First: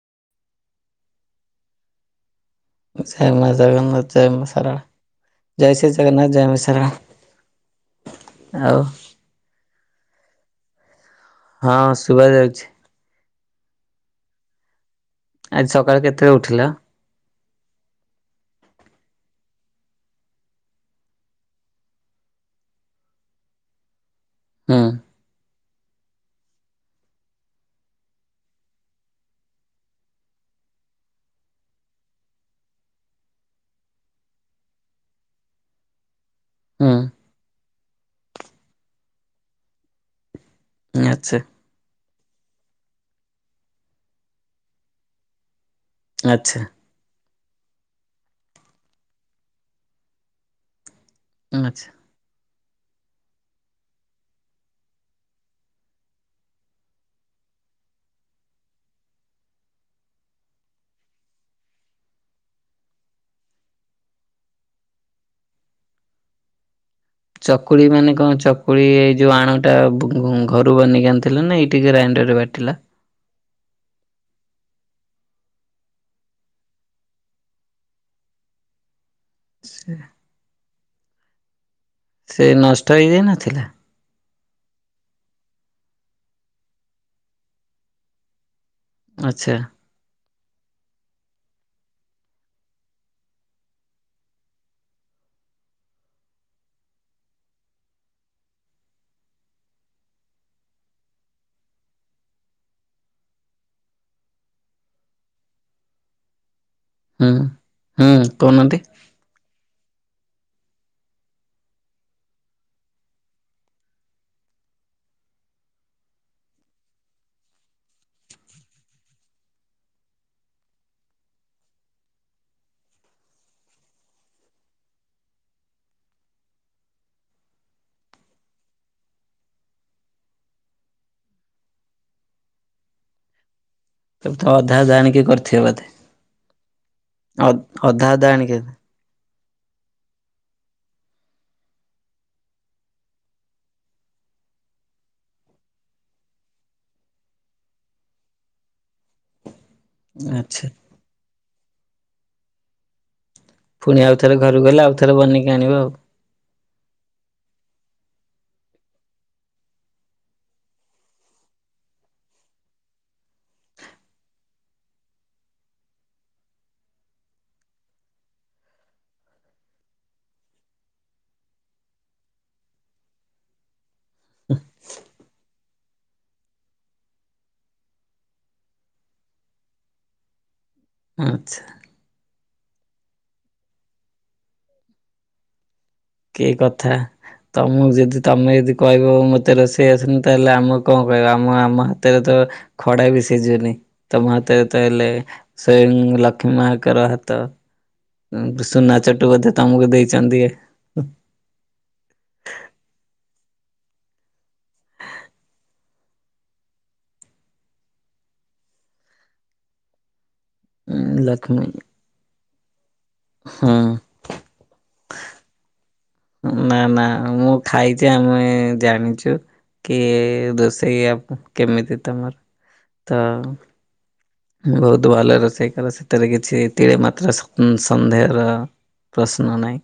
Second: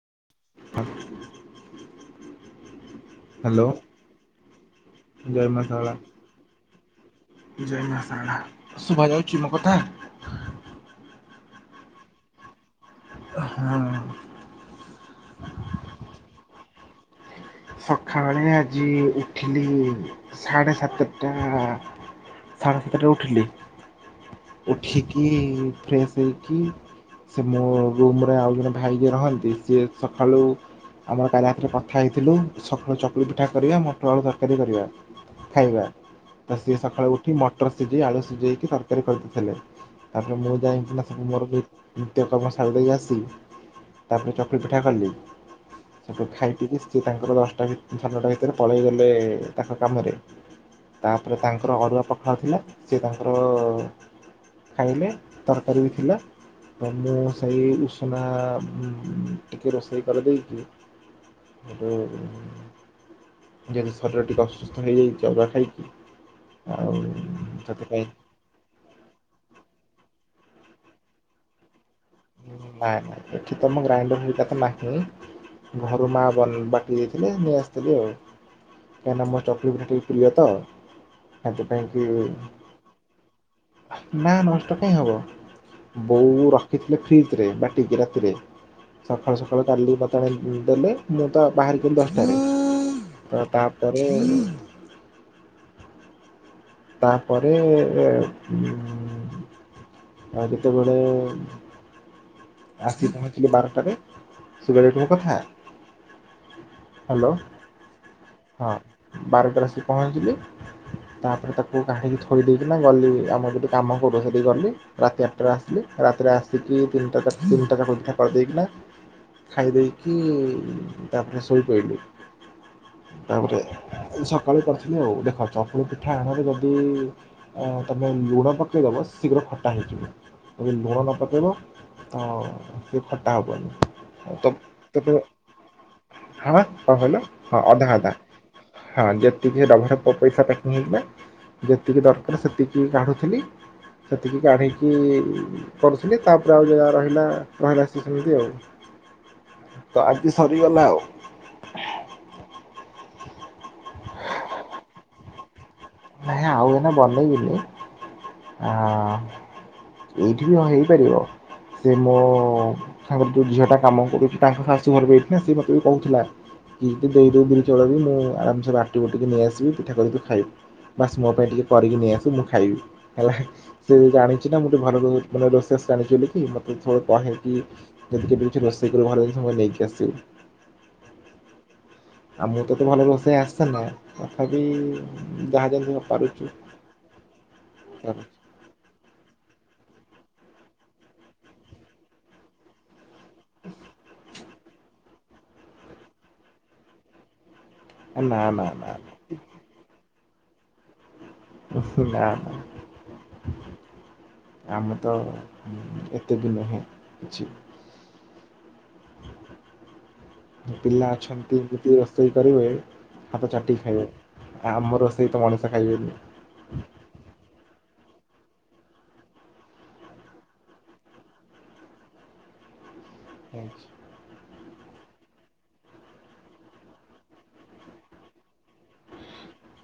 [inaudible] ଜୟ ମା ହ୍ୟାଲୋ ଜଗନ୍ନାଥ ଜୟ ମା ମା ଶାରଳା ଜୟ ଶାରଳା। ଶ୍ରୀ ଜଗନ୍ନାଥ ଜୟ ମା ସାରଳା। ଜୟ ମା ଶାରଳା ସୁଭାଯାଉଚି ମୋ କଥା? ହଁ ଶୁଭା ଯାଉଛି। ହଁ। ଆଜି ସକାଳେ କେତେଏଳେ ଉଠିଲ? ସଖାଳେରେ ଆଜି ଉଠିଲି ସାଢ଼େ ସାତଟା ସାଢ଼େ ସାତଟା ଉଠିଲି ହୁଁ ଉଠିକି ଫ୍ରେଶ୍ ହେଇକି ସେ ମୋ ରୁମ୍ ରେ ଆଉ ଜଣେ ଭାଇ ଯିଏ ରହନ୍ତି ସିଏ ସଖାଳୁ ଆମର କାଲି ରାତିରେ କଥା ହେଇ ଥିଲୁ ସକାଳୁ ଚକୁଳି ପିଠା କରିବା ମୋଟର ଆଳୁ ତର୍କାରୀ କରିବା ଖାଇବା ତ ସିଏ ହୁଁ ସକାଳୁ ଉଠି ମଟର ସିଝେଇ ଆଳୁ ସିଝେଇକି ତରକାରୀ କରିଦେଇଥିଲେ ତା ଆ ମୁଁ ଯାଇଁକି ନା ସବୁ ଆଚ୍ଛା ମୋର ବି ତ୍ୟକ୍ରମ ଶାରି ଦେଇ ଆସିଲି ତାପରେ ଚକୁଳି ପିଠା ଖାଇଲି ତାପରେ ଖାଇ ଆଚ୍ଛା ପିଇି କି ତାଙ୍କର ଦଶଟା ଭି ସାଢେ ନ ଟା ଭିତରେ ପଳେଇ ଗଲେ ତାଙ୍କ କାମରେ ତାପରେ ତାଙ୍କର ଆଚ୍ଛା। ଅରୁଆ ପଖାଳ ଥିଲା ସେ ତାଙ୍କର ଖାଇଲେ ତରକାରୀ ବି ଥିଲା। ତ ମୁଁ ସେଇ ଉଷୁନା ଉଁ ଟିକେ ରୋଷେଇ କରିଦେଇକି ହେଟୁ ଯେହେତୁ ଶରୀର ଟିକେ ଅସୁସ୍ଥ ହେଇ ଯାଇଛି ଅରୁଆ ଖାଇକି ଆଉ ଚକୁଳି ସେଥିପାଇଁ ମାନେ କଁ ଚକୁଳି ଯୋଉ ଆଣଟା ବ ଘରୁ ବନେଇକି ଆଣିଥିଲ ନା ଏଇ ଟିକି ଗ୍ରାଇଡଂର ରେ ବାଟିଲା କି ତମ ଗ୍ରାଇଣ୍ଡର [unintelligible] ନାହିଁ ଘରୁ ମା ବନ୍ ବାଟି ଦେଇଥିଲେ ନେଇ ଆସଥିଲି ଆଉ। ନା ନା ମୋ ଚକୁଳି ପିଠା ଟିକେ ପ୍ରିୟ ତ ଆଦଲ ଯାଇଁକି ସେ ନଷ୍ଟ ହେଇଯାଇ ନଥିଲା ନା ନା ତ କାହିଁ ହେବ ବୋଉ ରଖିଥିଲେ ଫ୍ରିଜ ରେ ବାଟିକି ରାତିରେ ସକାଳୁ ଆଚ୍ଛା ସକାଳୁ ଡାଲି ମୋତେ ଆଣି ଦେଲେ ମୁଁ, ତ ବାହାରି ଗଲି ଦଶଟାରେ ତ ତାପରେ ତାପରେ ଏ ଉଁ ଆ ଯେତେବେଳେ ଆସିି ପହଞ୍ଚିଲି ବାର ଟାରେ ଶୁବାଯାଉଚି ମୋ କଥା? ହୁଁ ହ୍ୟାଲୋ ହୁଁ ହଁ କହୁନାହାନ୍ତି ବାରଟାରେ ଆସିିକି ପହଞ୍ଚିଲି ତାପରେ ତାକୁ କଢିକି ଥୋଇଦେଇକି ନା ଗଲି ଆମର ଯୋଉଠି କି କାମ କରେ ସେଇଠିକି ଗଲି ରାତି ଆଠଟାରେ ଆସିଲି ରାତିରେ ଆସିକି ତିନଟା ତିନଟା ଚା ତିନିଟା ପିଠା କରିଦେଇକି ନା ଖାଇ ଦେଇେଇକି ତାପରେ ଶୋଇପଇଲି। ତାପରେ ସକାଳୁ କରିଥିଲି ଆଉ ଦେଖ ଚକୁଳି ପିଠା ଆଣରେ ଯଦି ତମେ ଲୁଣ ପକେଇଦବ ଶୀଘ୍ର ଖଟା ହେଇଯିବ ଯଦି ଲୁଣ ନ ପକେଇବ ତ ସେ ଖଟା ହବନି। ଏ ତ ଅଧା ଜାଣିକି କରିଥିବେ ବୋଧେ ହଁ କଣ କହିଲ ଅଦ ଅଦ ଅଧା ଅଧା ଆଣିକି କ ଟିକେ ଡବା [unintelligible] ପାକିଙ୍ଗ ହେଇଥିଲା ଯେତିକି ଦରକାର ସେତିକି କାଢ଼ୁଥିଲି ସେତିକି କାଢ଼ିକି କରୁଥିଲି ତାପରେ, ଆଉ ଜାହା ରହିଲା ରହିଲା ସେମିତି ଆଉ ତ ଆଜି ଆଚ୍ଛା ସରିଗଲା ଆଉ। ପୁଣି ଆଉ ଥରେ ଘରକୁ ଗଲେ ଆଉ ଥରେ ବନେଇକି ଆଣିବ ଆଉ। ନାଇଁ, ଆଉ ଏଇନା ବନେଇବିନି ଆ ଏଇଠି ବି ହ ହେଇପାରିବ। ସେ ମୋ ତାଙ୍କର ଯୋଉ ଝିଅ ଟା କାମ କରୁଛି, ତାଙ୍କ ଶାଶୁ ଘର ବି ଏଇଠି ନା ସେ ମତେ ବି କହୁଥିଲା [unintelligible] ଧୋଇ ଦୋବୁ ବିରି ଚାଉଳ ବି ମୁଁ ଆରାମ ସେ ବାଟି ବୁଟାକି ନେଇ ଆସିବି ପିଠା କରିକି ଖାଇବୁ। ବାସ, ମୋ ପାଇଁ ଟିକେ କରିକି ନେଇ ଆସିବୁ ମୁଁ ଖାଇବି। ହେଲା ସିଏ ଜାଣିଛି ନା ମୁଁ ଭଲ ମାନେ ଭଲ ରୋଷେଇ ତ ସେ ଜାଣିଚି ବୋଲିକି ମତେ ସବୁବେଳେ କହେ କି ଯଦି କେବେ କିଛି ରୋଷେଇ କରିବୁ ଘର ଜିନିଷ ମୋ ପାଇଁ ନେଇକି ଆସିବୁ। ଆଚ୍ଛା। ଆଉ ମୁଁ ତ ତ ଭଲ ରଷେଇ ଆସେନା ତଥାପି, ଯାହା ଜେମି କି କଥା ତମକୁ ଯଦି ପାରୁଛୁ। ତମେ ଯଦି କହିବ ମତେ ରୋଷେଇ ଆସୁନି ତାହେଲେ, ଆମକୁ କଣ କହିବ? ଆମ ଆମ ହାତରେ ତ ଖଡା ବି ସିଝୁନି। ତମ ହାତ ତୋର ତ ହେଲେ ସେମ ଲକ୍ଷ୍ମୀ ମାଆ ଙ୍କର ହାତ। ନା ନା ନା ନା ସୁନା ଚଟୁ ବଧେ ତମକୁ ଦେଇଛନ୍ତି। ହୁ। ନା ଆମେ ତ ଏତିକି ନୁହେଁ। କିଛି [unintelligible] ପିଲା ଅଛନ୍ତି ଲକ୍ଷ୍ମୀ ଏମିତି ରୋଷେଇ କରିବେ ହାତ ହଁ ଚାଟିକି ଖାଇବ। ଆ ଆମର କେହିତ ମଣିଷ ଖାଇବେନି। ନା ନା ମୁଁ ଖାଇଛି। ଆମେ ଜାଣିଛୁ। କି ଦୋଷେଇ ଆଉ କେମିତି ତମର ତ ମୁଁ ବହୁତ ଭଲ ରୋଷେଇ କରେ। ସେଥିରେ କିଛି ତିଳେ ମାତ୍ର ସନ୍ ସନ୍ଦେହର ପ୍ରଶ୍ନ ନାହିଁ।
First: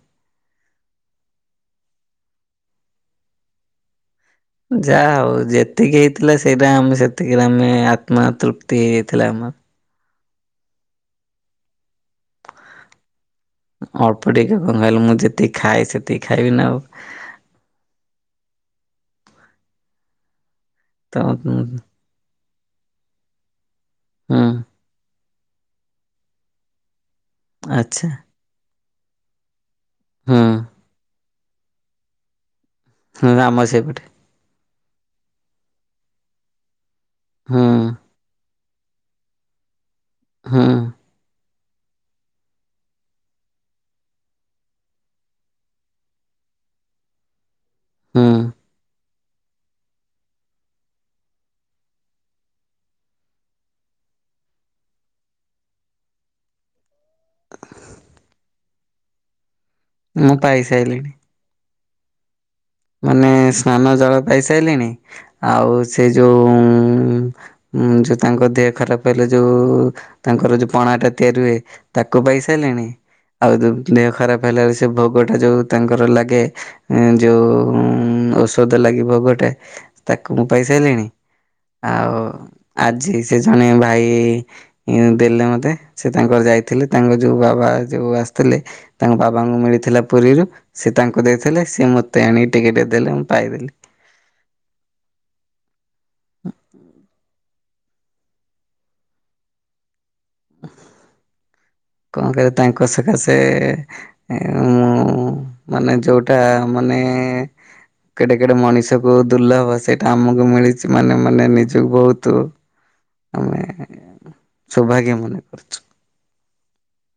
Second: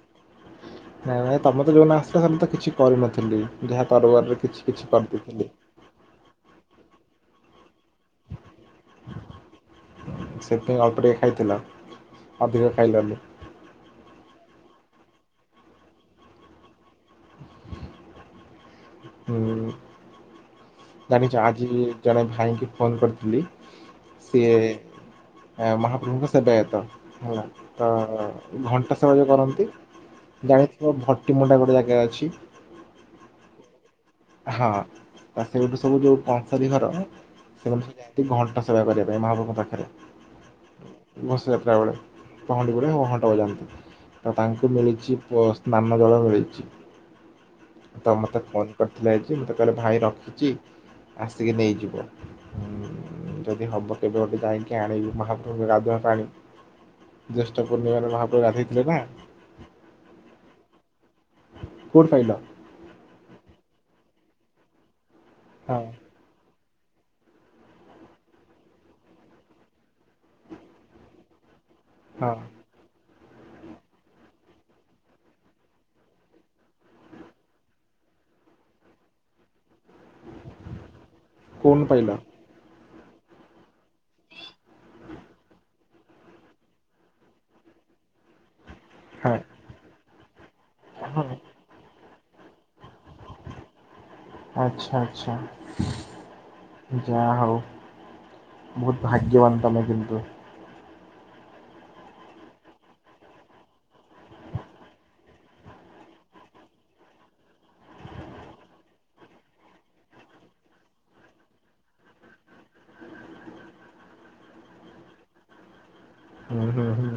ନାଇଁ ନାଇଁ ତମେ ତ ଯୋଉଦିନ ଆସିଥିଲ ସେମିତି ତ କିଛି କରିନଥିଲି। ଯାହା ତରବରରେ କିଛି କିଛି ଯାହା ହଉ କରିଦେଇଥିଲି। ଯେତିକି ହେଇଥିଲା ସେଇଟା ଆମେ ସେତିକିରେ ଆମେ ଆତ୍ମା ତୃପ୍ତି ହେଇଯାଇଥିଲା ମ୍ ମା। ସେଥିପାଇଁ ଅଳ୍ପ ଟିକେ ଖାଇଥିଲ ଅଧିକ ଖାଇଲନି? ଅଳ୍ପ ଟିକେ କଣ କହିଲି ମୁଁ ଯେତିକି ଖାଏ ସେତିକି ଖାଇବି ନା ଆଉ। ହଁ ତ ଜାଣିଛି ହୁଁ ଆଜି ଜଣେ ଭାଇକି ଫୋନ କରିଥିଲି ସିଏ ମହାପ୍ରଭୁଙ୍କ ସେବାୟତ ହେଲା ତ ଆଚ୍ଛା ଘଣ୍ଟା ସେବା ଯୋଉ କରନ୍ତି ହୁଁ ଜାଣିଥିବ ଭଟ ଟିମଣ୍ଡା ଗୋଟେ ଜାଗା ଅଛି ହୁଁ ଆମ ସେଇପଟେ। ହଁ ସେଠୁ ସବୁ ଯୋଉ ପାଞ୍ଚ ଦିନର ହୁଁ ସେମାନେ ସବୁ ଯାଆନ୍ତି ଘଣ୍ଟ ସେବା ସେବା କରିବା ପାଇଁ ମହାପ୍ରଭୁଙ୍କ ପାଖରେ। ହୁଁ। ରଥଯାତ୍ରା ବେଳେ ପହଣ୍ଡି ଉପରେ ଘଣ୍ଟ ବଜାନ୍ତି। ତ ତାଙ୍କୁ ମିଳିଛି ପ୍ ସ୍ନାନ ଜଳ ମିଳିଛି। ହୁଁ ତମେ ତ କଲ୍ ଥିଲା ଆଜି ମୋତେ କହିଲେ ଭାଇ ରଖିଛି ଆସିକି ନେଇଯିବ। ଯଦି ହବ କେବେ ଗୋଟେ ଯାଇକି ଆଣିବୁ ମହାପ୍ରଭୁ ଙ୍କ ଗାଧୁଆ ପାଣି। ଜ୍ୟେଷ୍ଠ ପୂର୍ଣ୍ଣିମାରେ ମହାପ୍ରଭୁ ଗଧୋଇଥିଲେ ନା? ମୁଁ ପାଇସାଇଲିଣି। କୋଉଠି ପାଇଲ? ମାନେ ସ୍ନାନ ଜଳ ପାଇ ସାଇଲିଣି। ଆଉ ହଁ ସେ ଯୋଉ ଉଁ ଉଁ ଯୋଉ ତାଙ୍କ ଦେହ ଖରାପ ହେଲେ ଯୋଉ ତାଙ୍କର ଯୋଉ ପଣା ଟା ତିଆରି ହୁଏ ତାକୁ ହଁ ପାଇସାଇଲିଣି। ଆଉ ଯୋଉ ଦେହ ଖରାପ ହେଲାବେଳକୁ ସେ ଭୋଗ ଟା ଯୋଉ ତାଙ୍କର ଲାଗେ ଯୋଉ ଉଁ ଔଷଧ ଲାଗି ଭୋଗଟେ ତାକୁ ମୁଁ ପାଇସାଇଲିଣି କୋଉଠୁ ପାଇଲ? ଆଉ ଆଜି ସେ ଜଣେ ଭାଇ ଦେଲେ ମତେ ସେ ତାଙ୍କର ଯାଇଥିଲେ ତାଙ୍କ ଯୋଉ ବାବା ବା ଯୋଉ ଆସିଥିଲେ ତାଙ୍କ ହଁ ବାବାଙ୍କୁ ମିଳିଥିଲା ପୁରୀରୁ ସେ ତାଙ୍କୁ ହଁ ଦେଇଥିଲେ ସିଏ ମତେ ଆଣିକି ଟିକେ ଦେଇ ଆଚ୍ଛା ଆଚ୍ଛା ଯାହା ହଉ। ବହୁତ ଭାଗ୍ୟବାନ ତମେ କିନ୍ତୁ କଣ କହିଲ ତାଙ୍କ ସକାଶେ ଏ ମୁଁ ମାନେ ଯୋଉଟା ମ ନେ କେଡ଼େ କେଡ଼େ ମଣିଷକୁ ଦୁର୍ଲଭ ସେଇଟା ଆମକୁ ମିଳିଛି ମାନେ ମାନେ ନିଜକୁ ବହୁତୁ ଆମେ ସୌଭାଗ୍ୟ ମନେ କରୁଛୁ। ହୁଁ ହୁଁ ହୁଁ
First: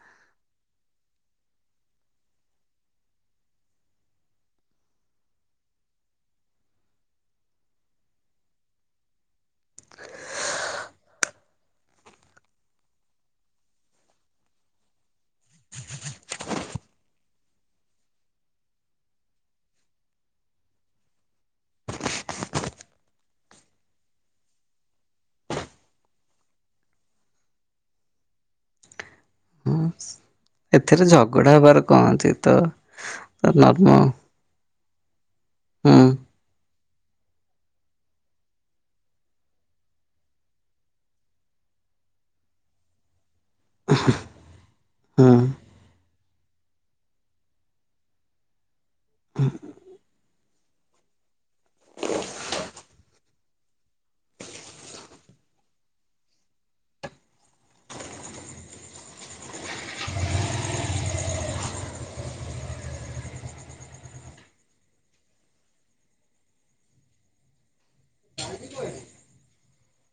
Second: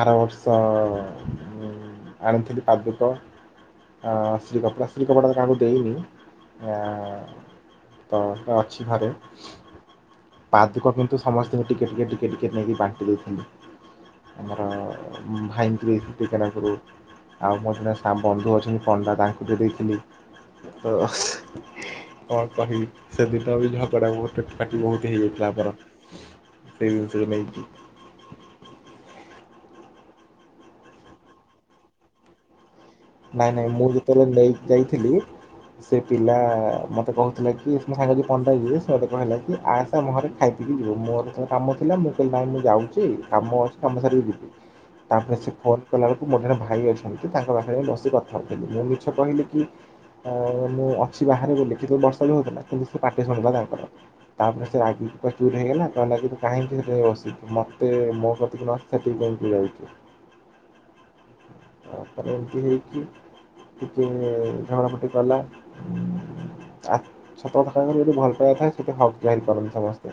ଆର ବର୍ଷ ଅ ଆଣିଥିଲି ପାଦୁକ। ଆ ଆଶ୍ରୀ କପଡ଼ା ଆଶ୍ରୀ କପଡ଼ା କାହାକୁ ଦେଇନି ଆ ତ ତ ଅଛି ଘରେ ପାଦୁକ କିନ୍ତୁ ସମସ୍ତଙ୍କୁ ଟିକେ ଟିକେ ଟିକେ ଟିକେ ଟିକେ ନେଇକି ବାଣ୍ଟି ଦେଇଥିଲି। ଆମର ଭାଇଙ୍କୁ ଦେଇଛି ଟିକେ ନାଗୁରୁ। ଆଉ ମୋର ଜଣେ ସା ବନ୍ଧୁ ଅଛନ୍ତି ପଣ୍ଡା ତାଙ୍କୁ ଯେ ଦେଇଥିଲି ତ କଣ କହିବି ସେଦିନ ବି ଝଗଡ଼ା ବହୁତ ପାଟି ବହୁତ ହେଇଯାଇଥିଲା ଆମର। ସେ ଜିନିଷକୁ ନେଇକି। ହଁ ଏଥିରେ ଝଗଡ଼ା ହବାର କଣ ଅଛି ତ ନାଇଁ ନାଇଁ ମୁଁ ନର୍ମ ଯେତେବେଳେ ନେଇ ଯାଇଥିଲି ହୁଁ ସେ ପିଲା ମ ମୋତେ କହୁଥିଲେ କି ମ ସାଙ୍ଗ ଯ କଣ୍ଟକ ଯିବେ ମତେ କହିଲା କି ଆସ ଆମ ଘରେ ଖାଇ ପି କି ଯିବୁ ମୋର କାମଥିଲା ସେଥିପାଇଁ ମୁଁ ଯାଉଛି କାମ ଅଛି କାମ ସାରିକି ଯିବି। ହୁଁ ତାପରେ ସେ ଫୋନ୍ କଲାବେଳକୁ ମୋର ଜଣେ ଭାଇ ଅଛନ୍ତି ତାଙ୍କ ପାଖରେ ବସି ବସି କଥା ହଉଥିଲି ମୁଁ ମିଛ କହିଲି କି? ମୁଁ ଅଛି ବାହାରେ ବୋଲି ଯେହେତୁ ବର୍ଷା ବି ହଉଥିଲା କିନ୍ତୁ ସେ ପାଟି ଶୁଣିଲା ତାଙ୍କର ତାପରେ ସେ ରାଗି ପ୍ରଚୁର ହେଇଗଲା କହିଲା କି ତୁ କାହିଁକି ସେ ବସିଛୁ ମତେ ମୋ ପ୍ରତି କିନ୍ତୁତିିକି କ ଯାଉଛୁ ତାପରେ ଏମିତି ହେଇକି ଟିକେ ଝଗଡ଼ା ମୁଟି କଲା। ଆ ସତ ଯଦି ଭଲ ପାଇବା ଥାଏ ସେଠି ହକ୍ ଜାହିର୍ କରିପାରନ୍ତି ସମସ୍ତେ।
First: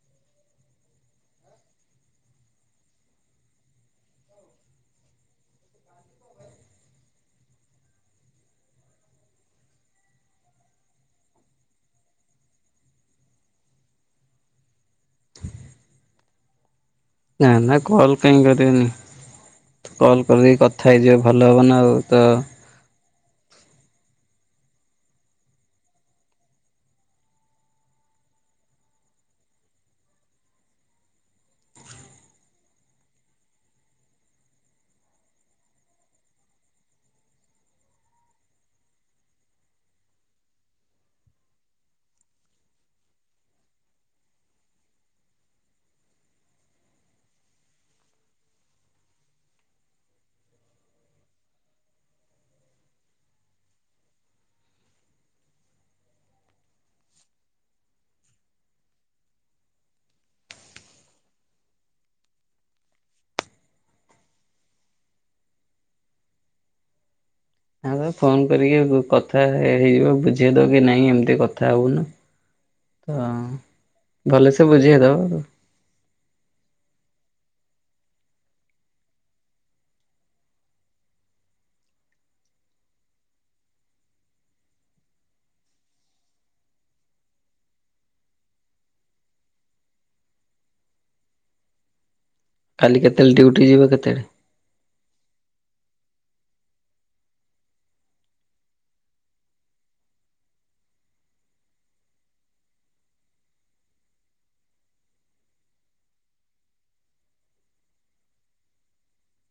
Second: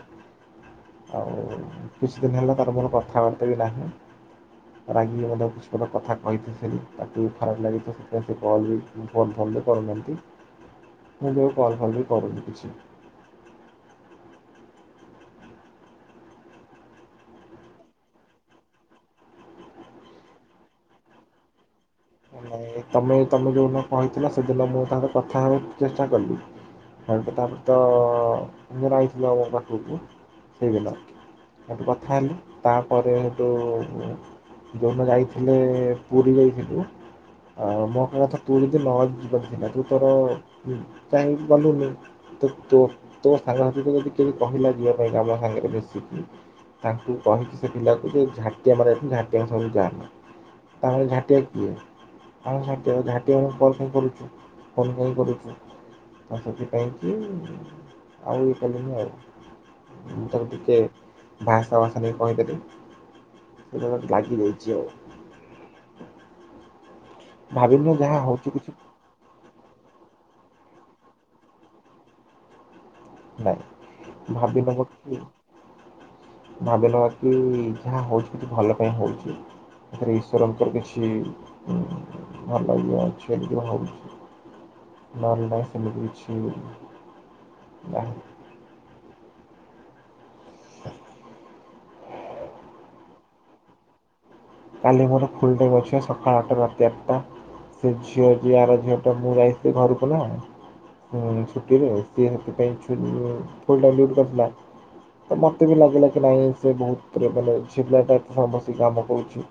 ଆଉ କିଛି ଦିନ ହେଲା ତାର ମୋର କଥାବାର୍ତ୍ତା ବି ନାହିଁ। [unintelligible] କହିଥିଲି ସେଦିନ ତାକୁୁ ବି ଖରାପ ଲାଗିଥିବ ସେଥିପାଇଁ ସେ କଲ୍ ବି ଫୋନ୍ ଫୋନରେ କରୁନାହାଁନ୍ତି। ମୁଁ ବି ଆଉ କଲ ଫଲ ବି କରୁନି କିଛି। ନା ନା କଲ କାହିଁ କରିବେନି କଲ କରିଦେଇ କଥା ହେଇଯିବ ଭଲ ହବ ନା ଆଉ। ତ ତମେ ତମେ ଯୋଉଦିନ କହିଥିଲ ସେଦିନ ମୁଁ ତାଙ୍କର କଥା ହେବାକୁ ଚେଷ୍ଟା କଲି ତାପରେ ତ ଆମେ ରହିଥିଲୁ ଆଉ ପାଖକୁ ସେଇ ଦିନ। ମୁଠୁ କଥା ହେଲି ତାପରେ ତୁ ଯଉ ଦିନ ଯାଇଥିଲେ ପୁରୀ ଯାଇଥିଲୁ ଆଉ ମୋ କହିବା କଥା ତୁ ଯଦି ନ ଯିବାର ଥିଲା ତୁ ତୋର କାହିଁକି ଗଲୁନି ତୁ ତୋ ତୋ ସାଙ୍ଗ ସାଥି ଯଦି କିଏ ବି କହିଲା ଯିବା ପାଇଁକା ଆମ ସାଙ୍ଗରେ ମିଶିକି ତାଙ୍କୁ କହିକି ସେ ପିଲାକୁ ଯେ ଝାଟିଆ ମର ଝାଟିଆ ସବୁ ଯାନା। ତାହଲେ ଝାଟିଆ କିଏ? ଆମେ ଝାଟିଆ ଝାଟିଆ ଆମେ କଲ କାଇଁ କରୁଛୁ କଲ୍ କାଇଁ କରୁଛୁ? ତ ସେଥିପାଇଁକି ଆଉ ଇଏ କଲିନି ଆଉ। ମୁଁ ତାକୁ ଟିକେ ଭାଷା ଭାଷା ଦେଇ କହିଦେଲି। ସେ ମତେ ଗାଗି ଦଉଚି ଆଉ। ଭାବିନୁ ଯାହା ଫୋନ୍ ହଉଛି କିଛି କରିକି କ କଥା ହେଇଯିବ ବୁଝେଇ ଦବ କି ନାଇଁ ଏମତି କଥା ହବୁନୁ। ତ ନାଇଁ ଭଲସେ ବୁଝେଇଦବ ଆଉ। ଭାବି ନବା କି ଯାହା ହଉଛି କିଛି ଭଲ ପାଇଁ ହଉଛି। ଏଥେରେ ଈଶ୍ୱରଙ୍କର କିଛି ଭଲ ଇଏ ଅଛି ବୋଲି କି ଭାବୁଛି। ନହେଲେ ନାହିଁ ସେମିତି କିଛି ନାହି। କାଲି କେତେବେଳେ ଡ୍ୟୁଟି ଯିବ କେତେବେଳେ? କାଲି ମୋର ଫୁଲ ଟାଇମ୍ ଅଛି ସକାଳ ଆଠ ଟା ରୁ ରାତି ଆଠଟା। ସେ ଝିଅ ଯିଏ ଆର ଝିଅ ଟା ମୁଁ ଯାଇଥିଲି ଘର କୁ ନା। ଉଁ ଛୁଟିରେ ସିଏ ସେଥିପାଇଁ ଛୁ ଫୁଲ ଟାଇମ ଡିୟୁଟି କରିଥିଲା। ତ ମତେ ବି ଲାଗିଲା କି ନାଇଁ ସେ ବହୁତ ରେ ମାନେ ଝିଅ ପିଲା ଟା ଏତେ ସମୟ ବସିକି କାମ କରୁଛି।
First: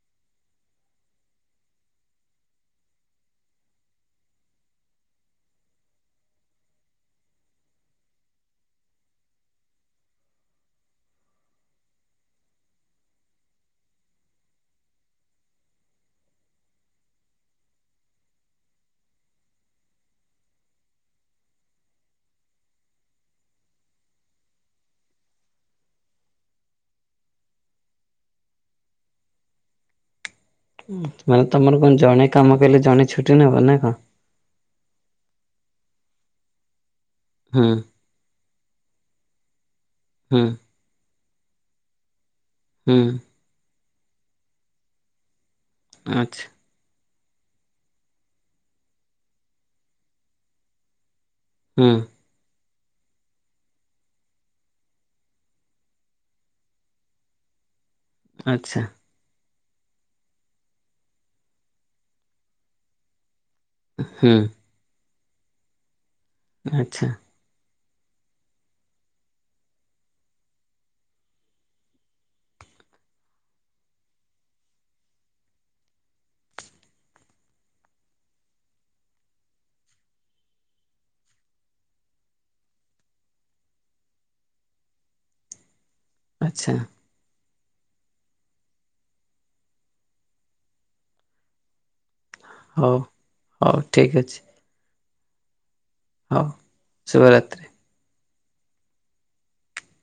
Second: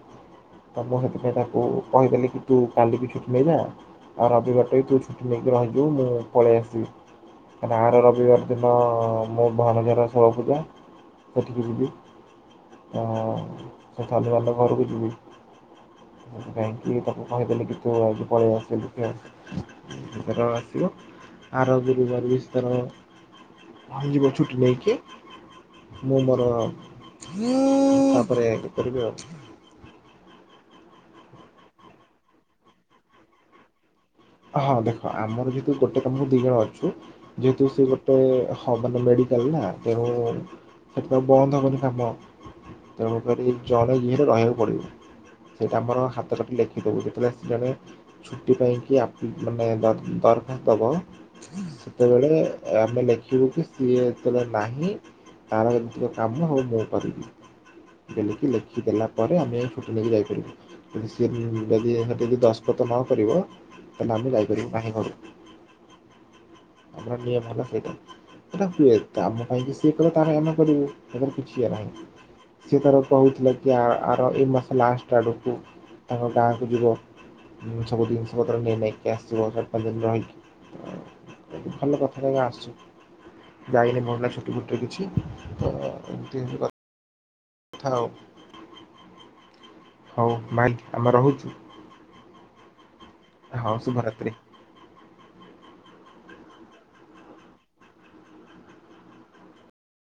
ତ ମୁଁ ସେଥିପାଇଁ ତାକୁ କହିଦେଲି କି ତୁ କାଲିି କି ଛୁଟି ନେଇ ଯା ଆଉ ରବିବାର ଟା ବି ତୁ ଛୁଟି ନେଇକି ରହ। ହି ଯିବୁ ମୁଁ ପଳେଇ ଆଶିବି। କାଇଁ ନା ଆର ରବିବାର ଦିନ ମୋ ଭଣଜାର ଷୋଳ ପୂଜା। ସେଠିକି ଯିବି ତ ସେ ଶନିବାର ଦିନ ଘରକୁ ଯିବି। ସେଥି ପାଇଁ କି ତାକୁ କହିଦେଲେ କି ତୁ ଆଜି ପଳେଇ ଆସିବୁ କି ସେ ତାର ଆସି। ଆର ଗୁରୁବାର ବି ସେ ତାର ରହି ଯିବ ଛୁଟି ନେଇକି। ମୁ ମୋର ତାପରେ କରିିବି ଆଉ। ମାନେ ତମର କଣ ଜଣେ କାମ କଲେ ଜଣେ ଛୁଟି ନବ ନା କଣ। ହଁ ଦେଖ ଆମର ଯେହେତୁ ଗୋଟେ କାମ ଦି ଜଣ ଅଛୁ ଯେହେତୁ ହୁଁ ସେ ଗୋଟେ। ହଁ ମାନେ ମେଡିକାଲ ନା ତେଣୁ ହୁଁ ସେଥିପାଇଁ ବନ୍ଦ ହବନି କାମ। ହୁଁ ତେଣୁ କରି ଜଣେ ଯିଏ ହେଲେ ରହିବାକୁ ପଡିବ ସେଇଟା ଆମର ହାତ ଆଚ୍ଛା କାଟି ଲେଖିଦବୁ ସେ ପିଲା ଆସିଛି ଜଣେ ଛୁଟି ପାଇଁକି ଆ ମାନେ ଦ-ଦରଖାସ୍ତ ଦବ। ହୁଁ ସେତେବେଳେ ଆମେ ଲେଖିବୁ କି ସିଏ ଏତେବେଳେ ନାହିଁ। ତାର ଏମିତି କା‌ କାମ ହୁଏ ମୁଁ କରିବି ବେଲିକି ଆଚ୍ଛା ଲେଖିଦେଲା ପରେ ଆମେ। ଛୁଟି ନେଇକି ଯାଇପାରିବୁ ଯଦି ସିଏ ଯଦି ସେଠି ଦସ୍ତଖତ ନ କରିବ। ତାହେଲେ ଆମେ ହୁଁ ଯାଇପାରିବୁ ନାହିଁ ଘର କୁ। ଆଚ୍ଛା [unintelligible] ମେନ୍ ହେଲା ସେଇଠି। ସେଟା ହୁଏ ତ ଆମ ପାଇଁ ବି ସିଏ କଲା ତା ଲାଗି ଆମେ କରିବୁ ସେଥିରେ କିଛି ଇଏ ନାହିଁ। ସେ ତାର କହୁଥିଲା କି ଆ-ଆର ଏ ମାସ ଲାଷ୍ଟ ଆଡ଼କୁ ତାଙ୍କ ଗାଁକୁ ଯିବ। ମୁ ସବୁ ଜିନିଷ। ରହି ରାଇକା ଆସିବ ଚାରି ପାଞ୍ଚ ଦିନ ରହିକି ଭଲ କଥା ଆସୁ। ଯାଇନି ମୁଁ ଏଇନା ଛୁଟି ଫୁଟି ରେ କିଛି ତ ‌। ଆଛା। ଯାଉ ହଉ ଭାଇ ଆମେ ରହୁଛୁ। ହଉ ହଁ ହଉ ଶୁଭ ଠିକ୍ ରାତ୍ରି। ହଁ ଶୁଭ ରାତ୍ରୀ।